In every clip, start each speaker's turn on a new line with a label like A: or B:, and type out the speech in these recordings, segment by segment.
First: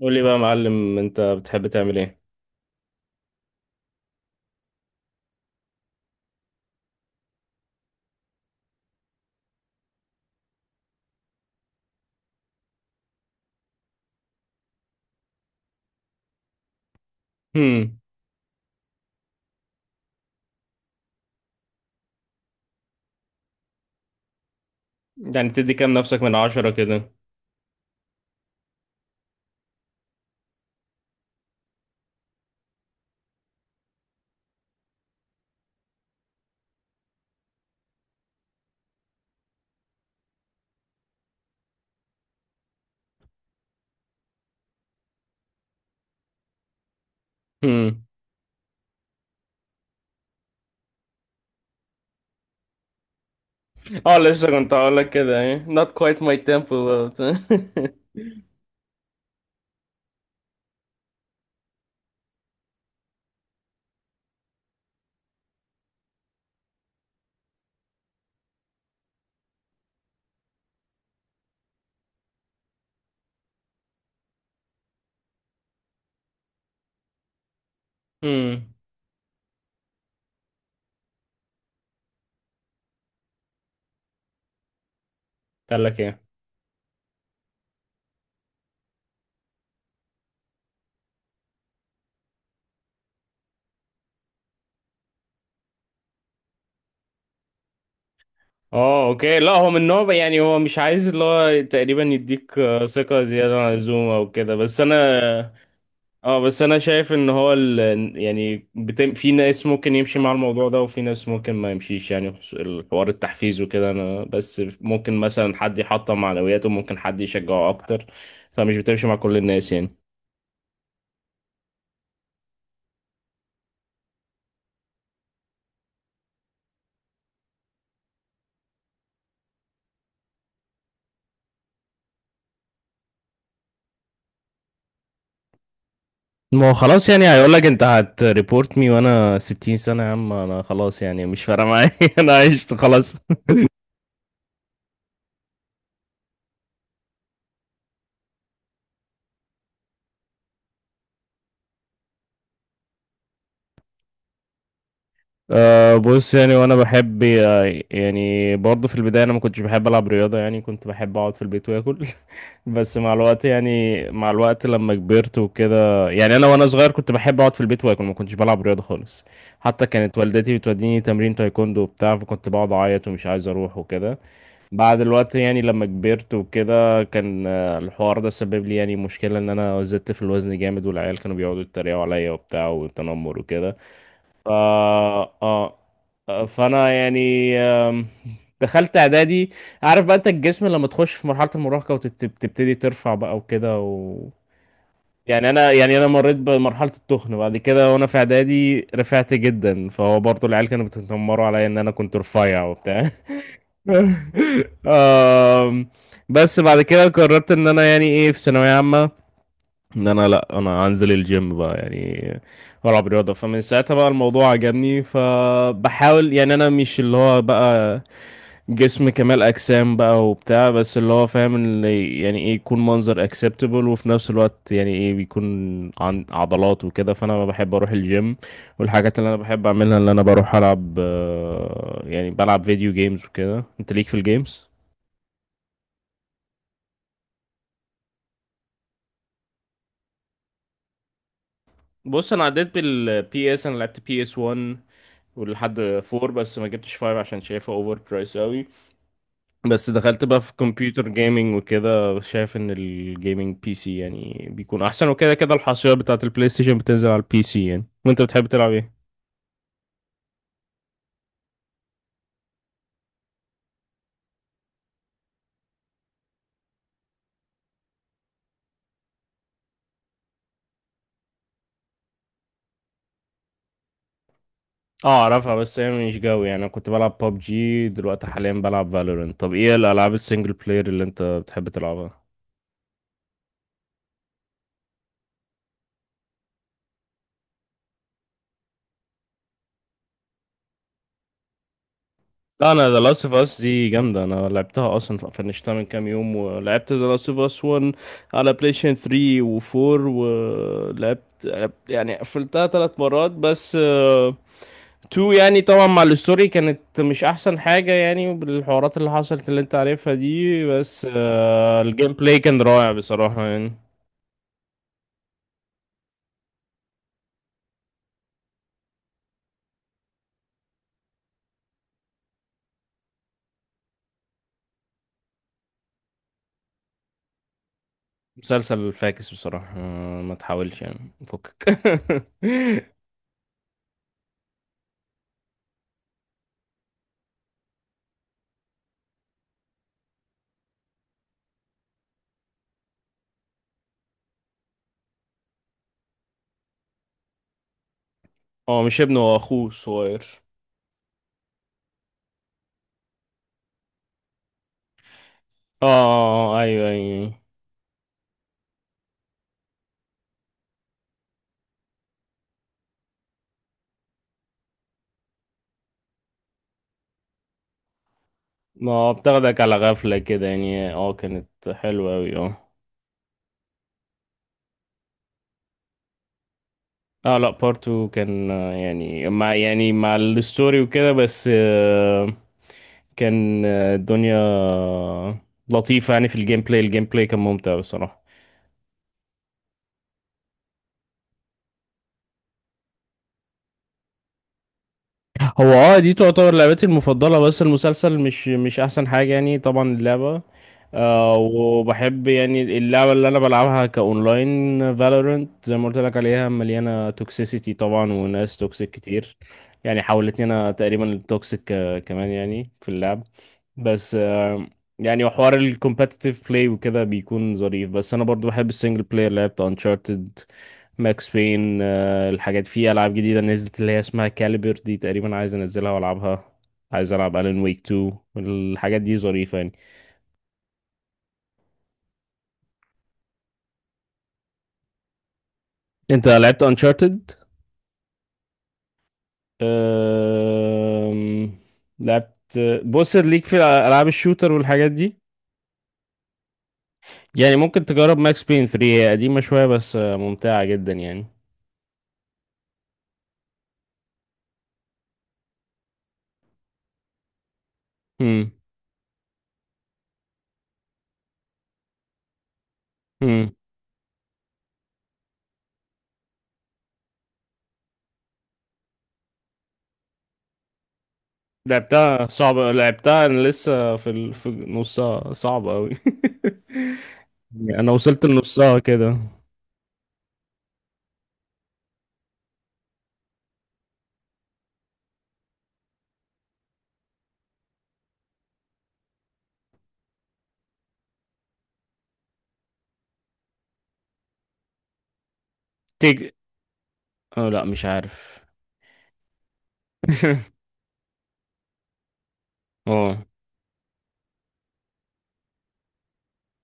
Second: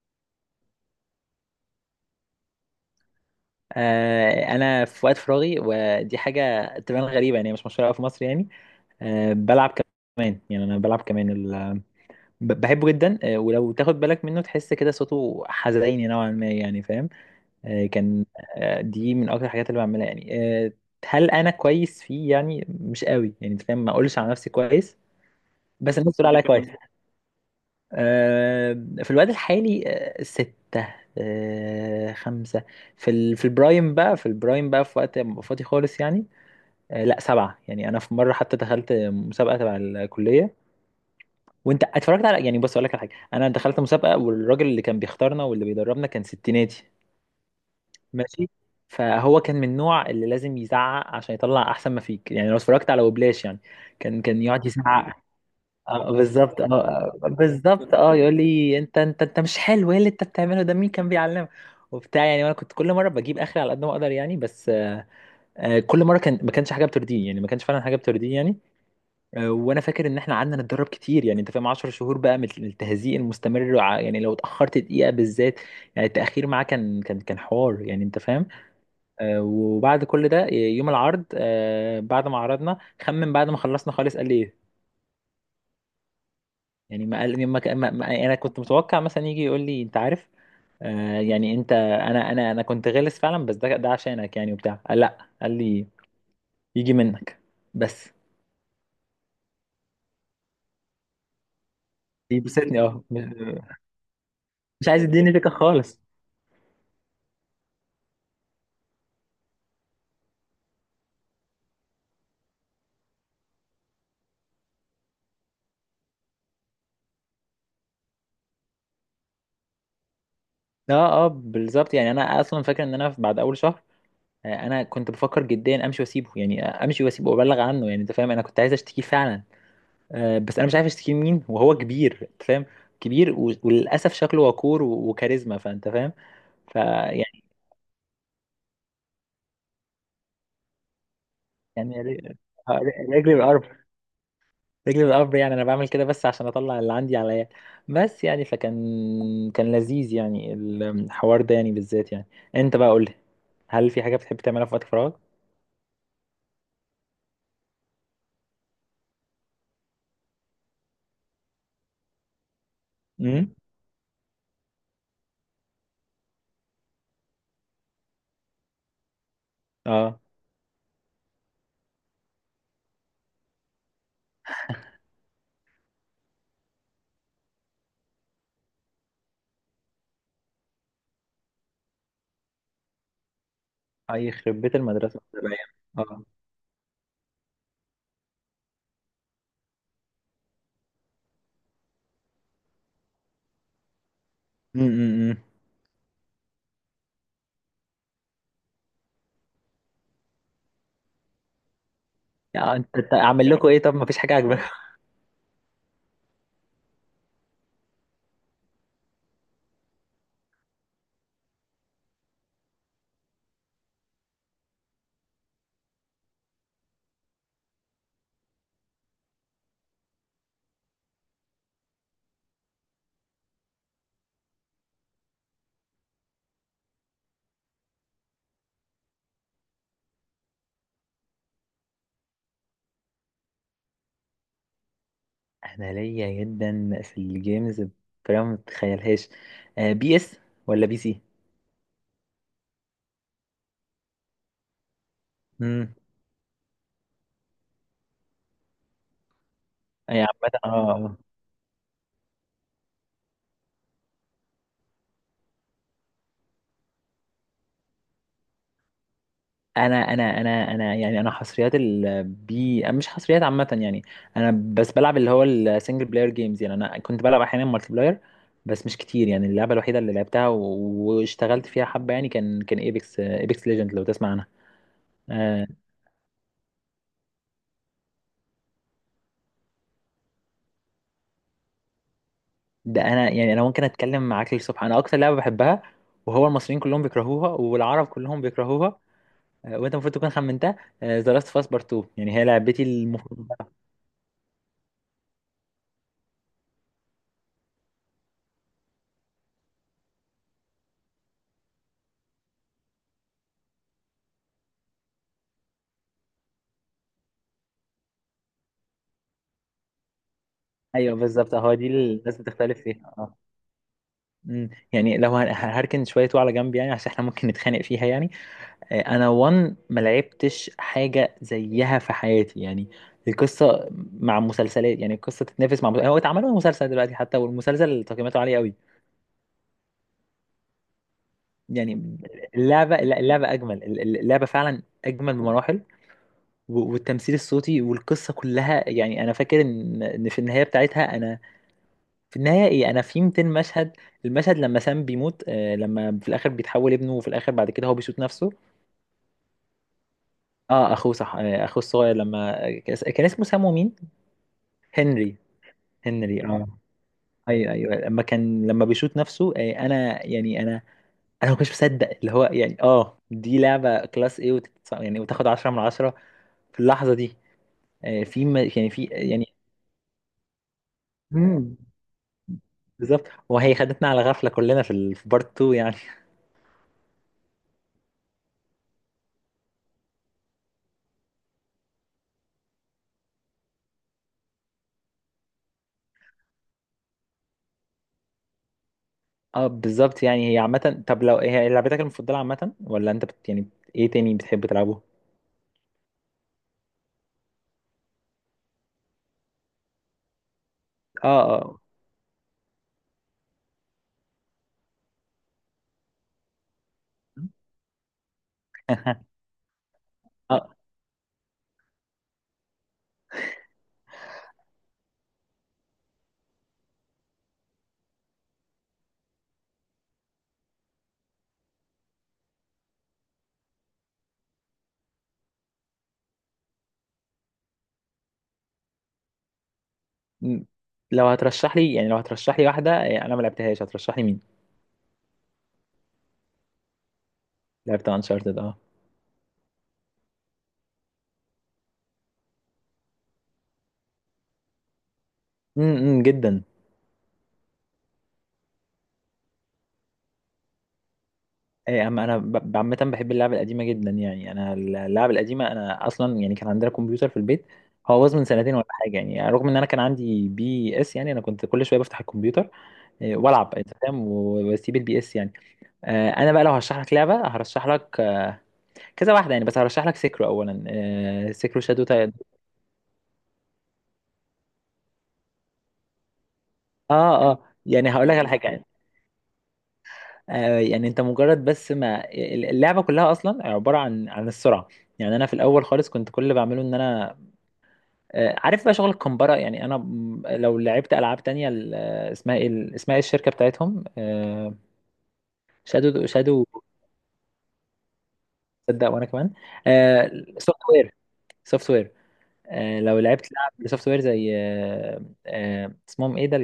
A: قول لي بقى يا معلم، انت بتحب تعمل ايه؟
B: انا في وقت فراغي ودي حاجه تبان غريبه، يعني مش مشهوره أوي في مصر يعني. بلعب كمان، يعني انا بلعب كمان بحبه جدا. ولو تاخد بالك منه تحس كده صوته حزيني نوعا ما، يعني فاهم. آه،
A: هم.
B: كان آه، دي من اكتر الحاجات اللي بعملها يعني. آه، هل انا كويس فيه؟ يعني مش قوي، يعني أنت فاهم، ما اقولش على نفسي كويس،
A: يعني تدي كام
B: بس الناس
A: نفسك
B: تقول
A: من
B: عليا كويس.
A: عشرة كده؟
B: آه، في الوقت الحالي ستة، خمسة. في في البرايم بقى، في البرايم بقى في وقت ما أبقى فاضي خالص يعني. لا سبعة. يعني أنا في مرة حتى دخلت مسابقة تبع الكلية، وأنت اتفرجت على، يعني بص أقول لك على حاجة: أنا دخلت مسابقة، والراجل اللي كان بيختارنا واللي بيدربنا كان ستيناتي.
A: هم.
B: ماشي، فهو كان من النوع اللي لازم يزعق عشان يطلع أحسن ما فيك يعني، لو اتفرجت على وبلاش يعني،
A: اه
B: كان
A: لسه
B: يقعد
A: كنت هقول لك
B: يزعق.
A: كده ايه not quite my
B: بالظبط
A: tempo
B: اه.
A: but
B: يقول لي، انت مش حلو، ايه اللي انت بتعمله ده، مين كان بيعلمك وبتاع، يعني انا كنت كل مره بجيب اخري على قد ما اقدر يعني، بس كل مره كان ما كانش حاجه بترضيه يعني، ما كانش فعلا حاجه بترضيه يعني. وانا فاكر ان احنا قعدنا نتدرب كتير يعني، انت فاهم، 10 شهور بقى من التهزيق المستمر. يعني لو اتاخرت دقيقه بالذات، يعني التاخير معاه كان حوار يعني، انت فاهم.
A: هم.
B: وبعد كل ده يوم العرض، بعد ما عرضنا، خمن بعد ما خلصنا خالص قال لي ايه.
A: قال لك ايه؟
B: يعني ما قال، ما يعني انا كنت متوقع مثلا يجي يقول لي انت عارف يعني انت، انا كنت غلس فعلا، بس ده عشانك يعني وبتاع. قال لا، قال لي يجي منك بس.
A: اه اوكي. لا هو من نوع يعني هو مش عايز اللي هو تقريبا يديك
B: يبسطني اه،
A: ثقة زيادة عن اللزوم او كده، بس
B: مش
A: انا.
B: عايز يديني فكره خالص.
A: اه بس انا شايف ان هو يعني في ناس ممكن يمشي مع الموضوع ده وفي ناس ممكن ما يمشيش يعني الحوار التحفيز وكده، انا بس ممكن مثلا حد يحطم معنوياته، ممكن حد يشجعه اكتر. فمش بتمشي مع كل الناس يعني.
B: اه اه بالظبط، يعني انا اصلا فاكر ان انا بعد اول شهر انا كنت بفكر جديا امشي واسيبه يعني، امشي واسيبه وابلغ عنه، يعني انت فاهم، انا كنت عايز اشتكيه فعلا. بس انا مش عارف اشتكيه لمين، وهو كبير، انت فاهم، كبير، وللاسف شكله وقور وكاريزما، فانت فاهم.
A: ما هو خلاص يعني
B: فيعني،
A: هيقول لك انت هتريبورت مي وانا 60 سنة يا عم، انا خلاص يعني مش فارقة معايا
B: يعني ر-
A: انا عشت خلاص.
B: رجلي بالقرب، رجلي بالقرب، يعني انا بعمل كده بس عشان اطلع اللي عندي عليا بس. يعني فكان لذيذ يعني الحوار ده يعني بالذات يعني. انت بقى قول لي، هل في حاجه بتحب تعملها في وقت فراغك؟
A: أه بص يعني وانا بحب يعني برضه في البداية انا ما كنتش بحب العب رياضة يعني، كنت بحب اقعد في البيت واكل بس مع الوقت
B: امم.
A: يعني مع الوقت لما كبرت وكده، يعني انا وانا صغير كنت بحب اقعد في البيت واكل، ما كنتش بلعب رياضه خالص. حتى كانت
B: اه.
A: والدتي بتوديني تمرين تايكوندو وبتاع، فكنت بقعد اعيط ومش عايز اروح وكده. بعد الوقت يعني لما كبرت وكده كان الحوار ده سبب لي يعني مشكله ان انا زدت في الوزن جامد، والعيال كانوا بيقعدوا يتريقوا عليا وبتاع وتنمر وكده.
B: اي يخرب بيت المدرسه.
A: آه آه
B: اه.
A: فأنا يعني دخلت إعدادي. عارف بقى أنت الجسم لما تخش في مرحلة المراهقة وتبتدي ترفع بقى وكده
B: امم.
A: يعني أنا يعني أنا مريت بمرحلة التخن بعد كده، وأنا في إعدادي رفعت جدا فهو برضه العيال كانوا بيتنمروا عليا إن أنا كنت رفيع
B: يعني انت
A: وبتاع
B: انت اعمل لكم ايه؟ طب ما فيش حاجه عاجباكم؟
A: آم، بس بعد كده قررت ان انا يعني ايه في ثانوية عامة، ان انا لا انا انزل الجيم بقى يعني والعب رياضه. فمن ساعتها بقى الموضوع عجبني، فبحاول يعني انا مش اللي هو بقى جسم كمال اجسام بقى وبتاع، بس اللي هو فاهم اللي يعني ايه يكون منظر اكسبتبل، وفي نفس الوقت يعني ايه بيكون عن عضلات وكده. فانا بحب اروح الجيم، والحاجات اللي انا بحب اعملها اللي انا بروح العب يعني بلعب فيديو جيمز وكده. انت ليك في الجيمز؟
B: انا ليا جدا في الجيمز، بطريقه ما تتخيلهاش. آه، بي اس ولا بي سي؟
A: بص انا عديت بالبي اس، انا لعبت بي اس 1
B: امم.
A: ولحد فور، بس ما جبتش فايف عشان شايفها اوفر برايس قوي. بس
B: اي
A: دخلت بقى
B: عامه
A: في
B: اه.
A: كمبيوتر
B: آه.
A: جيمنج وكده، شايف ان الجيمنج بي سي يعني بيكون احسن وكده. كده الحصريات بتاعت البلاي ستيشن بتنزل على البي سي يعني. وانت بتحب تلعب ايه؟
B: انا يعني انا حصريات البي، مش حصريات عامه يعني. انا بس بلعب اللي هو السنجل بلاير جيمز، يعني انا كنت بلعب احيانا مالتي بلاير بس مش كتير، يعني اللعبه الوحيده اللي لعبتها واشتغلت فيها حبه يعني، كان ايبكس، ايبكس ليجند، لو تسمع عنها.
A: اه اعرفها
B: آه،
A: بس هي مش جوي يعني. انا كنت بلعب ببجي، دلوقتي حاليا بلعب فالورنت. طب ايه الالعاب السنجل بلاير اللي انت بتحب تلعبها؟
B: ده انا يعني انا ممكن اتكلم معاك للصبح، انا اكتر لعبه بحبها، وهو المصريين كلهم بيكرهوها والعرب كلهم بيكرهوها. وانت المفروض تكون خمنتها: ذا لاست اوف اس بارت 2، يعني هي
A: لا
B: لعبتي
A: انا ذا لاست اوف اس
B: المفضله.
A: دي جامده، انا لعبتها اصلا فنشتها من كام يوم، ولعبت ذا لاست اوف اس 1 على بلاي ستيشن 3 و4، ولعبت يعني قفلتها ثلاث مرات بس 2 يعني طبعا مع الستوري كانت مش احسن حاجه يعني، بالحوارات اللي حصلت اللي انت عارفها دي، بس
B: ايوه بالظبط اهو، دي
A: الجيم
B: اللي الناس
A: بلاي كان
B: بتختلف
A: رائع
B: فيها اه.
A: بصراحه يعني.
B: أمم، يعني هركن شويه على جنب، يعني عشان احنا ممكن نتخانق فيها يعني. انا وان ما لعبتش حاجه زيها في حياتي يعني. القصه مع مسلسلات، يعني القصه تتنافس مع مسلسل، هو اتعمل له مسلسل دلوقتي حتى، والمسلسل تقييماته عاليه قوي
A: مسلسل فاكس بصراحه ما تحاولش يعني فكك
B: يعني. اللعبة، لا، اللعبة أجمل، اللعبة فعلا أجمل بمراحل. والتمثيل الصوتي والقصة كلها، يعني أنا فاكر إن في النهاية بتاعتها أنا، في النهاية إيه أنا، في 200 مشهد، المشهد لما سام بيموت، لما في الآخر بيتحول ابنه، وفي الآخر بعد كده هو بيشوط نفسه.
A: هو مش ابنه، هو اخوه الصغير.
B: أه أخوه، صح، أخوه الصغير، لما كان اسمه سام ومين؟ هنري.
A: اه
B: هنري
A: آه،
B: أه.
A: ايوه ايوه.
B: ايوه ايوه، لما كان لما بيشوط نفسه، انا يعني انا ما كنتش مصدق اللي هو يعني، اه دي لعبه كلاس ايه، يعني وتاخد 10 من 10 في اللحظه دي. يعني في
A: ما
B: يعني.
A: بتاخدك على غفلة كده يعني، اه كانت
B: مم.
A: حلوة اوي اه.
B: بالظبط. وهي خدتنا على غفله كلنا في بارت 2 يعني.
A: اه لا بارت 2 كان يعني مع الستوري وكده بس كان الدنيا لطيفة يعني. في الجيم بلاي، الجيم بلاي كان ممتع بصراحة.
B: اه بالظبط، يعني هي عامه، طب لو هي لعبتك المفضله عامه، ولا انت بت يعني ايه تاني بتحب تلعبه؟
A: هو اه دي تعتبر لعبتي المفضلة، بس المسلسل مش أحسن حاجة يعني، طبعا اللعبة.
B: اه
A: آه
B: اه.
A: وبحب يعني اللعبة اللي أنا بلعبها كأونلاين فالورنت زي ما قلت لك عليها مليانة توكسيسيتي طبعا وناس توكسيك كتير. يعني حولتني
B: اه
A: أنا تقريبا التوكسيك كمان يعني في اللعب. بس آه يعني وحوار الكومبتيتيف بلاي وكده بيكون ظريف، بس أنا برضو بحب السنجل بلاير. لعبت أنشارتد، ماكس بين، الحاجات. في العاب جديده نزلت اللي هي اسمها كاليبر، دي تقريبا عايز انزلها والعبها. عايز العب الين ويك 2، الحاجات دي ظريفه يعني.
B: م- لو هترشح لي، يعني لو هترشح لي واحده انا ما لعبتهاش، هترشح لي مين؟
A: انت لعبت انشارتد؟
B: لعبت انشارتد اه.
A: أم... لعبت. بص ليك في العاب الشوتر والحاجات دي،
B: جدا.
A: يعني ممكن تجرب ماكس بين 3، هي قديمه شويه بس ممتعه جدا يعني.
B: ايه يا عم، انا عامه بحب اللعبه القديمه جدا، يعني انا اللعبه القديمه، انا اصلا يعني كان عندنا كمبيوتر في البيت، هو باظ من
A: امم
B: سنتين ولا حاجه يعني، رغم ان انا كان عندي بي اس، يعني انا كنت كل شويه بفتح الكمبيوتر، إيه،
A: امم.
B: والعب انت فاهم، واسيب البي اس يعني. انا بقى لو هرشح لك لعبه، هرشح لك كذا واحده يعني، بس هرشح لك سيكرو اولا، سيكرو شادو
A: لعبتها
B: تايد.
A: صعبه، لعبتها انا لسه في في نصها، صعبه قوي.
B: اه اه،
A: انا
B: يعني
A: وصلت
B: هقول لك على حاجه
A: لنصها
B: يعني،
A: كده.
B: يعني انت مجرد بس ما، اللعبه كلها اصلا عباره عن السرعه، يعني انا في الاول خالص كنت كل اللي بعمله ان انا، عارف بقى شغل الكمبرة، يعني انا لو لعبت العاب تانية اسمها ايه، اسمها ايه الشركة بتاعتهم، آه، شادو
A: تيج.
B: شادو
A: اه لا مش عارف.
B: تصدق وانا كمان. سوفت وير سوفت وير. لو
A: اه.
B: لعبت لعب سوفت وير زي اسمهم ايه ده،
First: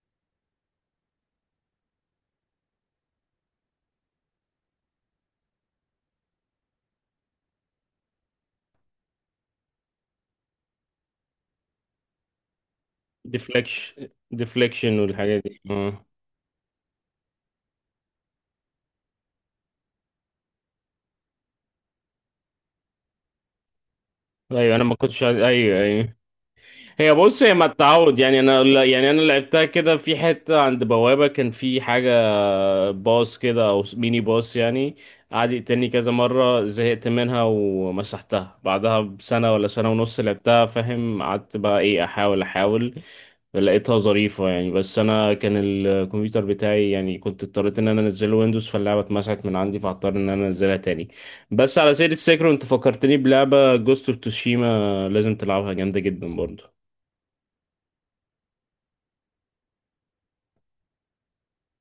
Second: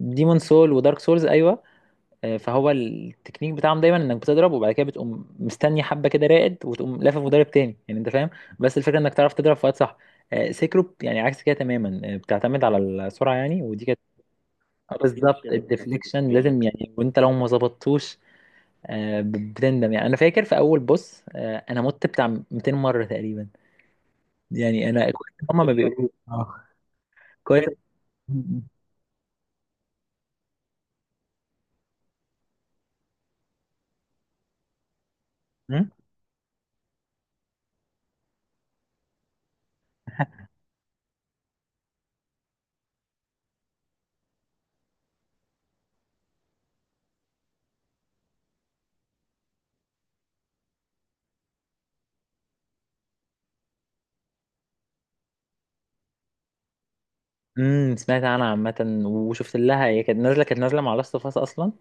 B: ديمون سول ودارك سولز ايوه. فهو التكنيك بتاعهم دايما انك بتضرب، وبعد كده بتقوم مستني حبه كده راقد، وتقوم لافف مضرب تاني، يعني انت فاهم، بس الفكره انك تعرف تضرب في وقت صح. سيكرو يعني عكس كده تماما، بتعتمد على السرعه، يعني ودي كانت،
A: ديفليكشن ديفليكشن والحاجات
B: بالظبط
A: دي اه.
B: الديفليكشن لازم يعني، وانت لو ما ظبطتوش بتندم يعني. انا فاكر في اول بص، انا مت بتاع 200 مره تقريبا،
A: ايوه انا
B: يعني
A: ما
B: انا
A: كنتش
B: كويس إن هما ما
A: ايوه
B: بيقولوا.
A: ايوه. هي بص هي
B: كويس.
A: ما التعود يعني،
B: امم.
A: انا يعني انا لعبتها كده في حته عند بوابه، كان في حاجه باص كده او ميني باص يعني، قعد يقتلني كذا مره، زهقت منها ومسحتها بعدها بسنه ولا سنه ونص. لعبتها فاهم، قعدت بقى ايه احاول احاول. لقيتها ظريفة يعني بس أنا كان الكمبيوتر بتاعي يعني كنت اضطريت إن أنا أنزله ويندوز، فاللعبة اتمسحت من عندي فاضطر إن أنا أنزلها تاني. بس على سيرة سيكرو، أنت فكرتني بلعبة جوست اوف توشيما، لازم تلعبها جامدة جدا برضو.
B: أمم، سمعت عنها عامه وشفت لها، هي كانت نازله، كانت نازله مع لاست اوف اس اصلا.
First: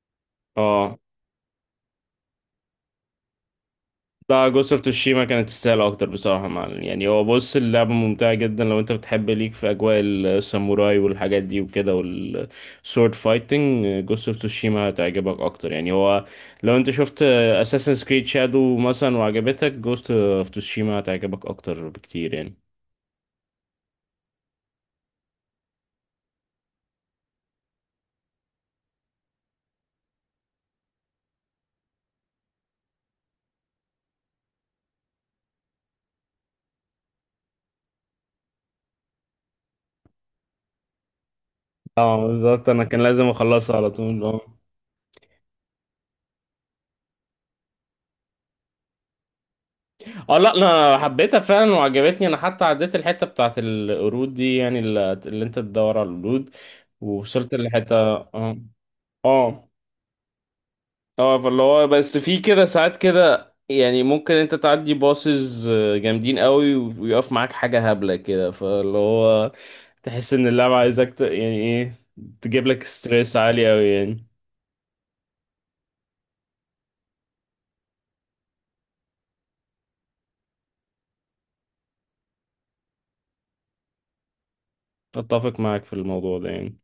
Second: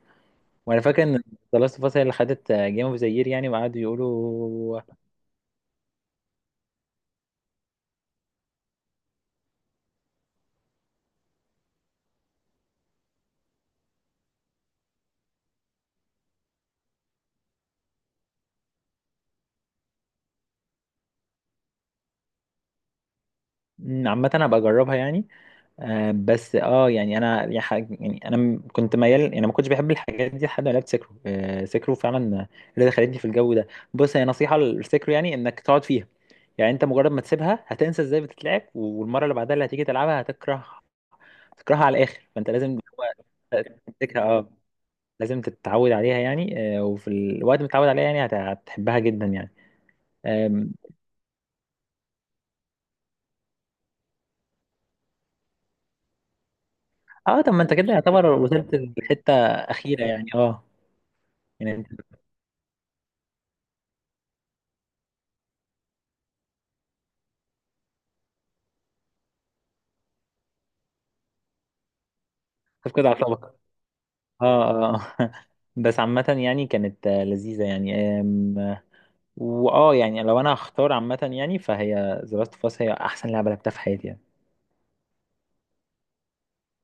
B: وانا
A: اه
B: فاكر ان لاست اوف اس هي اللي خدت جيم اوف ذا يير يعني، وقعدوا
A: لا جوست
B: يقولوا.
A: اوف توشيما كانت تستاهل اكتر بصراحه، مع يعني هو بص اللعبه ممتعه جدا. لو انت بتحب ليك في اجواء الساموراي والحاجات دي وكده والسورد فايتنج، جوست اوف توشيما هتعجبك اكتر يعني. هو لو انت شفت اساسن كريد شادو مثلا وعجبتك، جوست اوف توشيما هتعجبك اكتر بكتير يعني.
B: أمم، عامه هبقى اجربها يعني. آه بس اه، يعني انا يعني انا كنت ميال، يعني أنا ما كنتش بحب الحاجات دي لحد ما لعبت سكرو، آه سكرو فعلا اللي دخلتني في الجو ده. بص، هي نصيحه للسكرو، يعني انك تقعد فيها، يعني انت مجرد ما تسيبها هتنسى ازاي بتتلعب، والمره اللي بعدها اللي هتيجي تلعبها هتكره، تكرهها على
A: اه
B: الاخر، فانت
A: بالظبط،
B: لازم
A: انا كان لازم اخلصها على
B: تمسكها
A: طول اه.
B: اه، لازم تتعود عليها يعني، وفي الوقت ما تتعود عليها يعني هتحبها جدا يعني.
A: اه لا
B: آم،
A: لا، انا حبيتها فعلا وعجبتني، انا حتى عديت الحته بتاعت القرود دي يعني اللي انت تدور على القرود،
B: اه طب
A: ووصلت
B: ما انت كده
A: لحته
B: يعتبر
A: اه.
B: وصلت لحته
A: اه
B: اخيره يعني اه.
A: اه. فاللي
B: يعني
A: هو
B: انت
A: بس في كده ساعات كده يعني، ممكن انت تعدي باصز جامدين قوي ويقف معاك حاجة هبلة كده، فاللي هو تحس ان اللعبة عايزك يعني ايه تجيب لك
B: بتفقد
A: ستريس
B: اعصابك.
A: عالي قوي يعني.
B: اه اه. بس عامة يعني كانت لذيذة يعني. آم، واه يعني لو انا هختار عامة، يعني فهي The Last of Us هي احسن لعبة لعبتها في حياتي يعني.
A: اتفق معاك في الموضوع ده يعني